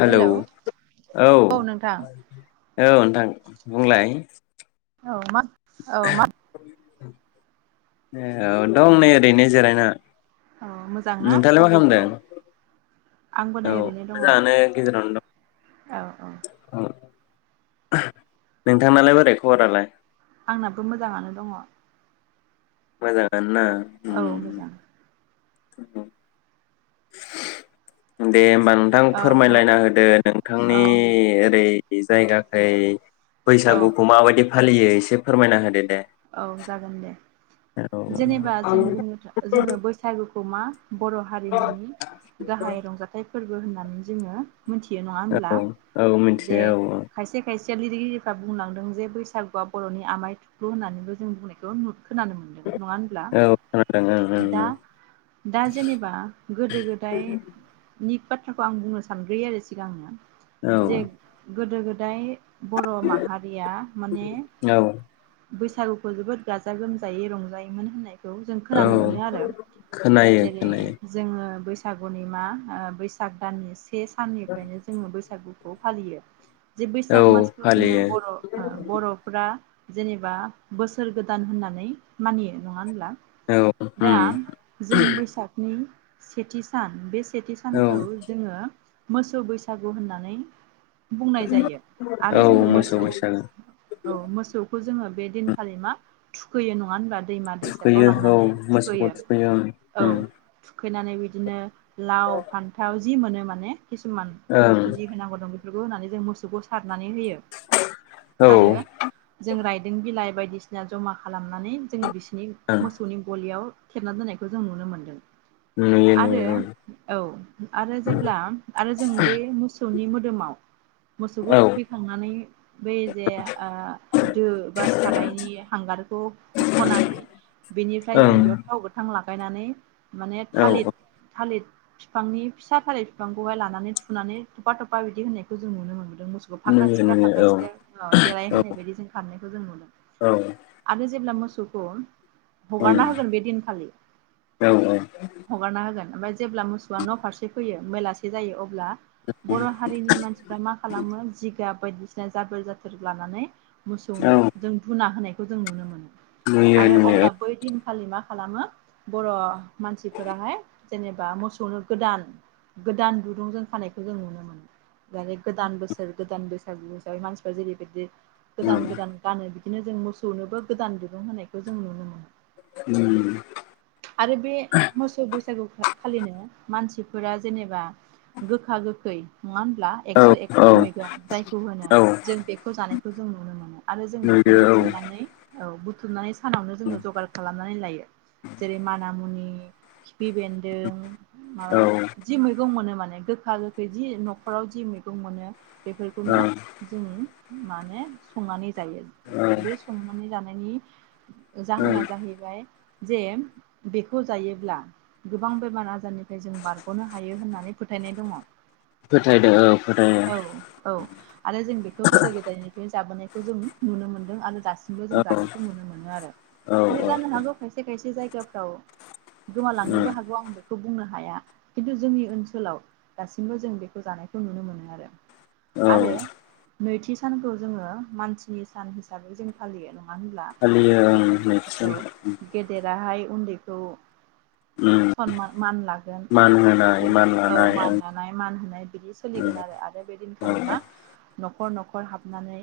Hello औ। नोंथां औ नोंथां बुंलाय। औ मा औ मा औ दं नै ओरैनो जिरायना। औ मोजांना नोंथाङालाय मा खालामदों खबरफोरा? आंबो औ नै ओरैनो दङ। मोजाङानो गेजेरावनो दं औ औ नोंथांनालाय बोरै खबरालाय? आंनाबो मोजाङानो दङ। मोजा [unintelligible] औ मोजां [inaudible] दे होमबा नोंथां औ फोरमायलायना होदो औ नोंथांनि ओरै बे जायगाखै औ बैसागुखौ माबायदि फालियो एसे फोरमायना होदो? दे औ जागोन दे। औ जेनेबा जों बुंनो जोङो बैसागुखौ मा बर हारिमुनि गाहाय रंजाथाइ फोरबो। फोरबो होननानै जोङो मोनथियो नङा होनब्ला? औ औ जे मिथियो औ खायसे खायसे लिरगिरिफ्रा बुंलांदों जे बैसागुआ बरनि आमाय थु थुख्ल होननानैबो जों बुंनायखौ नु खोनानो मोनदों नङा होनब्ला? औ खोनादों ओं दा दा जेनेबा गोदो गोदायनि बाथ्राखौ आं बुंनो सानग्रयो आरो सिगांनो। ओं ओं जे गोदो गोदा फ्राय बर माहारिया माने। औ बैसागुखौ जोबोद गाजा गोमजायै रंजायोमोन होननाय खौ जों औ खोनानो मोनो आरो खोनायो जेरै खोनायो जोङो बैसाग बैसागुनि मा बैसाग दाननि से से साननिफ्रायनो जोङो बैसागु खौ फालियो। जे औ बैसाग मासखौ जोङो फालियो बर ओ बरफ्रा जेनेब बा बोसोर गोदान होननानै मानियो नङा होनब्ला? औ दा उम जों बैसागनि सेथि सान बे सा सेथि औ सानखौ जोङो मोसौ बैसागु होननानै। बुंनाय जायो आरो औ जोङो मोसौ बैसागो मोसौखौ जोङो बे दिनखालि मा थुखैयो नङा होनबा? दैमा दैसाफ्राव थुखैयो औ लांनानै मोसौखौ ओं थुखैयो उम थुखैनानै बिदिनो लाव फान्थाव जि माोनो माने किसुमान ओं बस्थु जि होंनांगौ दं बेफोरखौ होननानै जों मोसौखौ सार नानै होयो औ आरो ओं जों राय बिलाइ बायदिसिना जमा खालामनानै जोङो बिसोर नि मोसौनि गलियाव थेबना दोननायखौ जों नुनो मोन्दों। नुयो आरो नुयो आरो जेब्ला आरो जों बै मोसौनि मो एमाव मोसौखौ ओं थुखैखांनानै बै जे ओ दो बा सारायनि हांगारखौ हखनानै बेनिफ्राय औ जों ओं बेयाव थाव गोथां लागायनानै माने औ थालिद थालिद फिफांनि फिसा फारि फिफांखौहाय लानानै थुनानै थफफा थफफा बिदि होननायखौ जों नुनो मोनबाय मोसौखौ फाख्रा नुयो सिख्रा नुयो फाख्रा औ सिख्रा देलाय औ होनाय बायदि जों खा [unintelligible] आरो औ ओं जों जेब्ला मोसौखौ औ हगारना होगोन बे दिनखालि औ औ हगारना होगोन ओमफाय जेब्ला मोसौआ न' फारसे फैयो बेलासे जायो अब्ला बर हारिनि मानसिफ्रा मा खालामो जि जा बायदिसिना जाबोर जाथोर लानानै जों धुना होनाय खौ जों नुनो मोनो नुयो आरो नुयो अब्ला ओं बैदिन खालि मा खालामो बर मानसिफोराहाय जेनेबा मोसौनो गोदान गोदान दुरुंजों खानायखौ जों नुनो मोनो दा गोदान बोसोर गोदान बैसागु हिसाबै मानसिफ्रा जेरैबायदि उम गोदान गोदान गानो बिदिनो जों मोसौनोबो गोदान दुरुं होनायखौ जों नुनो मोनो उम आरो बे मोसौ बैसागु खालिनो मानसिफोरा जेनेबा गोखा गोखै नङा होनब्ला औ एकस' एकथा औ मैगं जायखौ होनो औ जों बेखौ जानाय खौ जों नुनो मोनो आरो जों बेखौ नुयो औ औ बुथुमनानै औ बुु [unintelligible] सानावनो जोङो जगार खालाम नानै लायो जेरै माना मुनि खि फि बेेन्दों माबाया ओं जि मैगं मोनो माने गोखा गोखै जि नखराव जि मैगं मोनो बेफोरखौनो ओं जों माने संनानै जायो ओं बे संनानै जानायनि जाहोना जाहैबाय जे बेखौ जायोब्ला गोबां बेमार आजारनिफ्राय जों बारग'नो हायो होननानै फोथायनाय दङ फोथायदो औ फोथायो औ आरो जों बेखौ गोदो गोदायनिफ्राय जाबोनाय। खौ जों नुनो मोनदों आरो दासिम सिमबो जों औ औ जानायखौ नुनो मोनो आरो खिन्थु औ जानो हागौ खायसे खायसे जायगाफ्राव ओं गोमालांनोबो हागौ आं बेखौ बुंनो हाया खिन्थु जोंनि ओनसोलाव दासिमबो जों बेखौ जानायखौ नुनो मोनो आरो आरो औ नैथि सानखौ जोङो मानसिनि सान हिसाबै जों फालियो नङा होनब्ला फालियो ओं जेरै नैथिजों गेदेराहाय उन्दैखौ उम सनमान मानला मान होनाय मान औ लानाय मान लानाय मान होना नाय बिदि ओं सोलिगोन आरो बे दिनखालि मा नखर नखर हाबनानै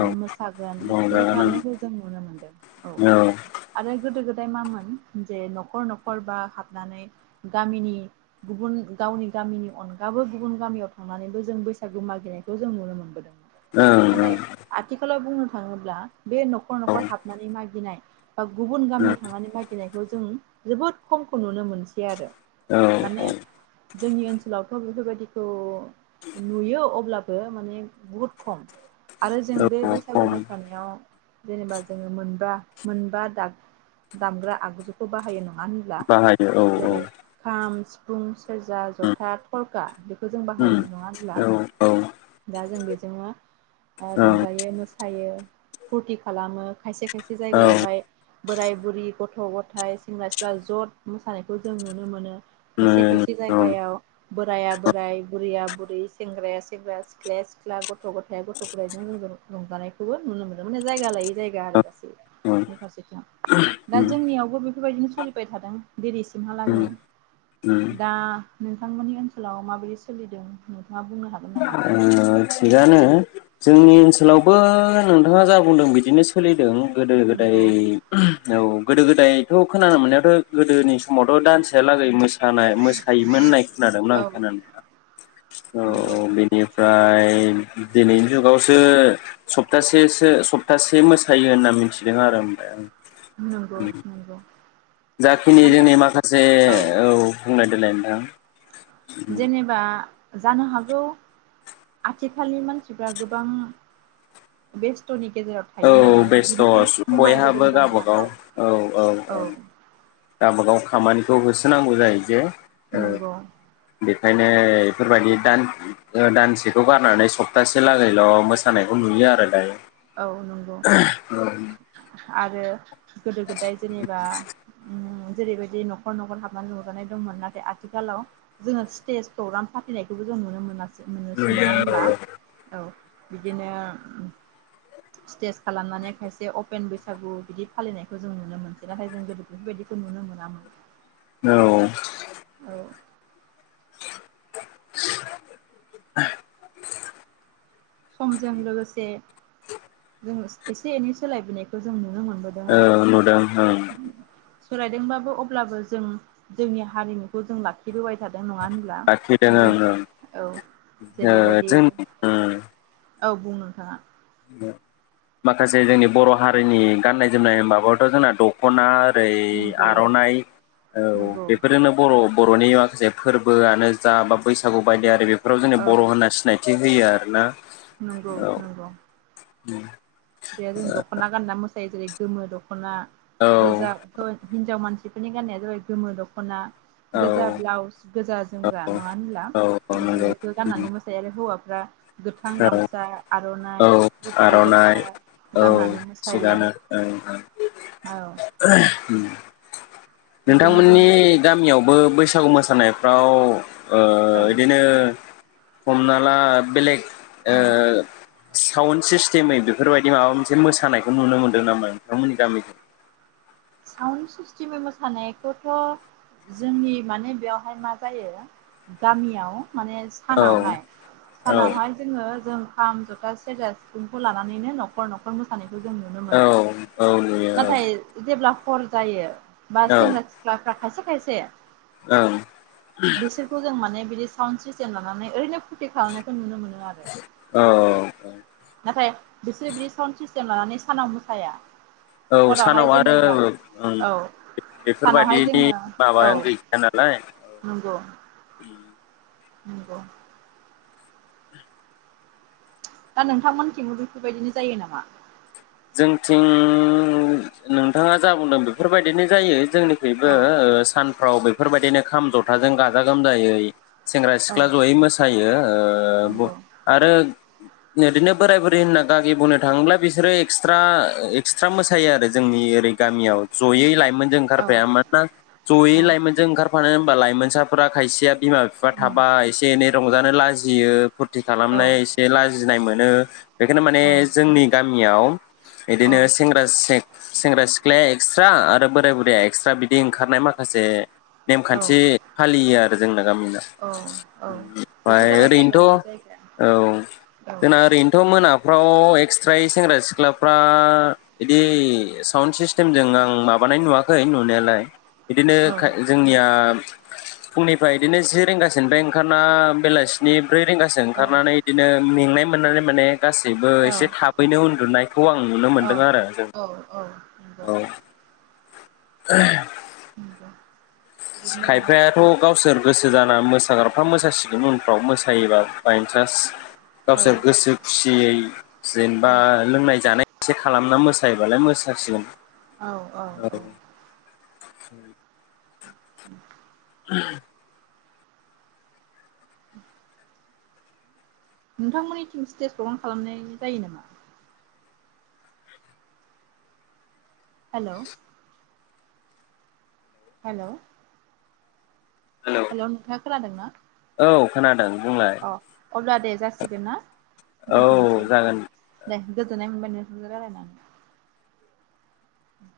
ओं मोसागोन औ बिदि रंजागोन खालामनायखौ जों नुनो मोनदों औ ओं आरो गोदो गोदाय मामोन जे नखर नखर बा हाबनानै गामिनि गुबुन गावनि गामिनि अनगाबो गुबुन गामियाव थांनानैबो जों बैसागु मागिनायखौ जों नुनो मोनबोदों। औ ओं ओं नाथाय आथिखालाव बुंनो थाङोब्ला बे नखर नखर हाबनानै मागिनाय बा गुबुन गामियाव थांनानै मागिनायखौ जों जोबोद खमखौ नुनो मोनसै आरो औ माने जोंनि ओनसोलावथ' बेफोरबायदिखौ नुयो अब्लाबो माने बहुद खम आरो जों औ बे औ बैसागु खम मोसानायाव जेनेबा जोङो मोनबा मोनबा दग दामग्रा आगजुखौ बाहायो न मानो होनब्ला बाहायो औ औ जेरै खाम, सि सिफुं सेरजा उम जथा थरखा बेखौ जों उम बाहायो नङा होनब्ला? औ औ दा जों बेजोंनो ओ औ रंजायो मोसायो फुरथि खालामो खायसे खायसे औ जायगायावहाय बोराय बुरि गथ' गथाइ सेंग्रा सिख्ला ज' मोसानायखौ जों नुनो मोनो खायसे खायसे जायगायाव बोराया बोराइ बुरैया बुरै सेंग्राया सेंग्राया सिख्लाया सिख्ला गथ‌' गथाया गथ [unintelligible] गाइजों लोगो रंजानायखौबो नुनो मोनदों माने जायगा लायै जायगा आरो गासै बे फारसेथिं दा जोंनियावबो बेफोरबायदिनो सोलिबाय थादों दिनिसिमहालागै। दा नोंथांमोननि ओनसोलाव माबायदि सोलिदों नोंथाङा बुंनो हागोन नामा? ओ थिगानो। जोंनि ओनसोलावबो नों नोङा जा बुंदों बिदिनो सोलिदों गोदो गोदाय नंगौ औ। गोदो गोदायथ' खोनानो मोननायाथ' गोदोनि समावथ' दानसेया लागै मोसा नाय मोसायोमोन होननाय खोनादोंमोन औ आं खोनानाया नंगौ औ बेनिफ्राय ए दिनैनि जुगावसो सप्तासेसो सप्तासे मोसायो होनना मिथिदों आरो ओमफाय आं। नंगौ [unintelligible] नंगौ जाखिनि माने जोंनि माखासे औ बुंनाय देलाय [unintelligible] जेनेबा जानो हागौ आथिखालनि मानसिफ्रा गोबां बेस्थनि गेजेराव औ थायो नालाय बेस्थ‌‌ बिनिखायनो खमायबोदों बयहाबो जानो गावबागाव हागौ औ औ औ। गावबागाव खामानिखौ होसोनांगौ जायो जे नंगौ ओंखायनो बेफोरबायदि दान दानसेखौ गारनानै सप्तासे लागैल मोसानायखौ नुयो आरो दायो। औ नंगौ [unintelligible] आरो गोदो गोदाय जेनेबा [unintelligible] जेरैबायदि नखर नखर हाबनानै रुजानाय दंमोन नाथाय आथिखालाव जोङो स्टेज प्रग्राम फाथिनायखौबो जों नुनो मोनासै। मोननोसो नङा नुयो होनोमब्ला? औ बिदिनो उम स्टेज खालामनानै खायसे अपेन बैसागु बिदि फालिनायखौ जों नुनो मोनफेराखै जों गोदो बेफोरबायदिखौ नुनो मोनामोन औ औ [unintelligible] समजों लोगोसे जोङो एसे एनै सोलायबोनायखौ जों नुन औ नुदों औ सोलायदोंबाबो अब्लाबो जों जोंनि हारिमुखौ जों लाखिबोबाय थादों नङा होनब्ला लाखिदों जों ओं ओं औ ओ जेरैबायदि जों ओ औ बुं नोंथाङा माखासे जोंनि बर' हारिनि गान्नाय जोमनाय माबायावथ' जोंना दखना ओरै नंगौ आर'नाइ औ नंगौ बेफोरजोंनो बर'-बर'नि म माखासे फोरबोआनो जा बा बैसागु बायदि आरि बे फोराव जोंनो औ बर' होनना सिनायथि होयो आरो ना नंगौ नंगौ उम दे जों दख'ना गानना मोस जाय जेरै गोमो द खना औ गोजा ह-हिनजाव मानसि बेफोरनि गाननाया जाबाय गोमो दख'ना गोजा औ ब्लाउस गोजा जोमग्रा औ नङा होनब्ला औ औ जों नंगौ बेखौ गाननानै मोसायो आरो हौवा दा गोथां औ गामसा आरनाइ औ गुफुर आर'नाइ गस्ला औ गाननानै मोसायो थिगानो ओं ओं औ [unintelligible] उम बिदिनो नोंथांमोननि जोंनि गामियावबो बैसा बैसागु मोसानायफ्राव ओ औ औ इदिनो हमना ला बेलेग ओ साउन्ड सिस्टेमै बेफोरबायदि माबा मोनसे मोसानायखौ नुनो मोनदों ना मोना नोंथांमोननि गामिखै साउन्ड सिस्टेमै मोसानायखौथ' जोंनि माने बेवहाय मा जायो गामियाव माने सानावहाय औ औ सानावहाय जोङो जों खाम जथा सेरा सिफुंखौ लानानैनो न'खर न'खर मोसानायखौ जों नुनो औ मोनो औ नुयो नाथाय जेब्ला हर जायो बा औ ओं सेंग्रा सिख्लाफ्रा खायसे खायसे ओं बिसोरखौ जों माने दि साउन्ड सिस्टेम लानानै ओरैनो फुरति खालामनायखौ नुनो मोनो आरो औ नाथाय बिसोरो बिदि साउन्ड सिस लानानै सानाव मोसाया औ हरावहाय सानाव आ जेनेबा औ सानावहाय बेफोरबादिनि जोङो औ माबायानो गैखाया नालाय नंगौ नंंगौ दा नोंथांमोनखैबो बेफोरबायदिनो जायो नामा जोंथिं नोंथाङा जा बुंदों बेफोरबायदिनो जायो जोंनिखैबो औ ओ सानफ्राव बेफो बेफोरबायदिनो खाम जथाजों गाजा गोमजायै सेंग्रा औ सिख्ला जयै मोसायो ओ नंगौ आरो दिनो बोराय बुरै होनना गागि बुंनो थाङोब्ला बिसोरो ए एक्सट्रा एक्सट्रा मोसायो आरो जोंनि ओरै गामियाव जयै लाइमोन लाइमोनजों औ ओंखारफाया मानोना जयै अ लाइमोनजों ओंखारफानो लाइमोनसाफोरा खायसेया बिमा बिफा उम थाबा एसे एनै रंजानो लाजियो फुरथि औ खालामनाय एसे लाजिनाय मोनो बेखायनो माने औ जोंनि गामियाव औ बिदिनो सेंग्रा सें सेंग्रा सिख्लाया एक्सट्रा आरो बोराय बुरैया एक्सट्रा बिदि ओंखारनाय माखासे औ नेमखान्थि फालियो आरो गोजोंनों गामिना औ औ बेफोर ओमफ्राय जाबाय ओरैनोथ' जायगा लायै जायगा औ औ जोंना ओरैनोथ' मोनाफ्राव [unintelligible] एक्सट्रायै सेंग्रा सिख्ला फ्रा बिदि साउन्ड सिस्टेमजों आं माबानाय नुवाखै नुनायालाय बिदिनो औ खाय जोंनिया फुंनिफ्राय बिदिनो जि रिंगासिनफाय ओंखारना बेलासिनि ब्रै रिंगासो औ ओंखारनानै बिदिनो मेंनाय मोननानै माने गासैबो औ एसे थाबैनो उनदुनाय आं नुनो औ मोनदों आरो जों औ औ नंगौ औ [unintelligible] उ दे खायफायाथ गावसोर गोसो जाना मोसाग्राफ्रा मोसासि बिनो उनफ्राव मोसायोबा बाइनट्रास औ गावसोर गोसो खुसियै जेनेबा औ लोंनाय जानाय एसे खालामना मोसायोबालाय मोसासिगोन औ- औ -औ [inaudible] [inaudible] [unintelligible] [inaudible] नोंथांमोननिथिं स्टेज प्रग्राम खालामनाय जायो नामा हेल' हेलौ हेलौ नोंथाङा खोनादों ना? औ खोनादों। बुंलाय अ अब्ला दे जासिगोन ना दोनथ'नोसै औ जागोन। दे गोजोननाय मोनबाय नोंथां जों रायलायनानै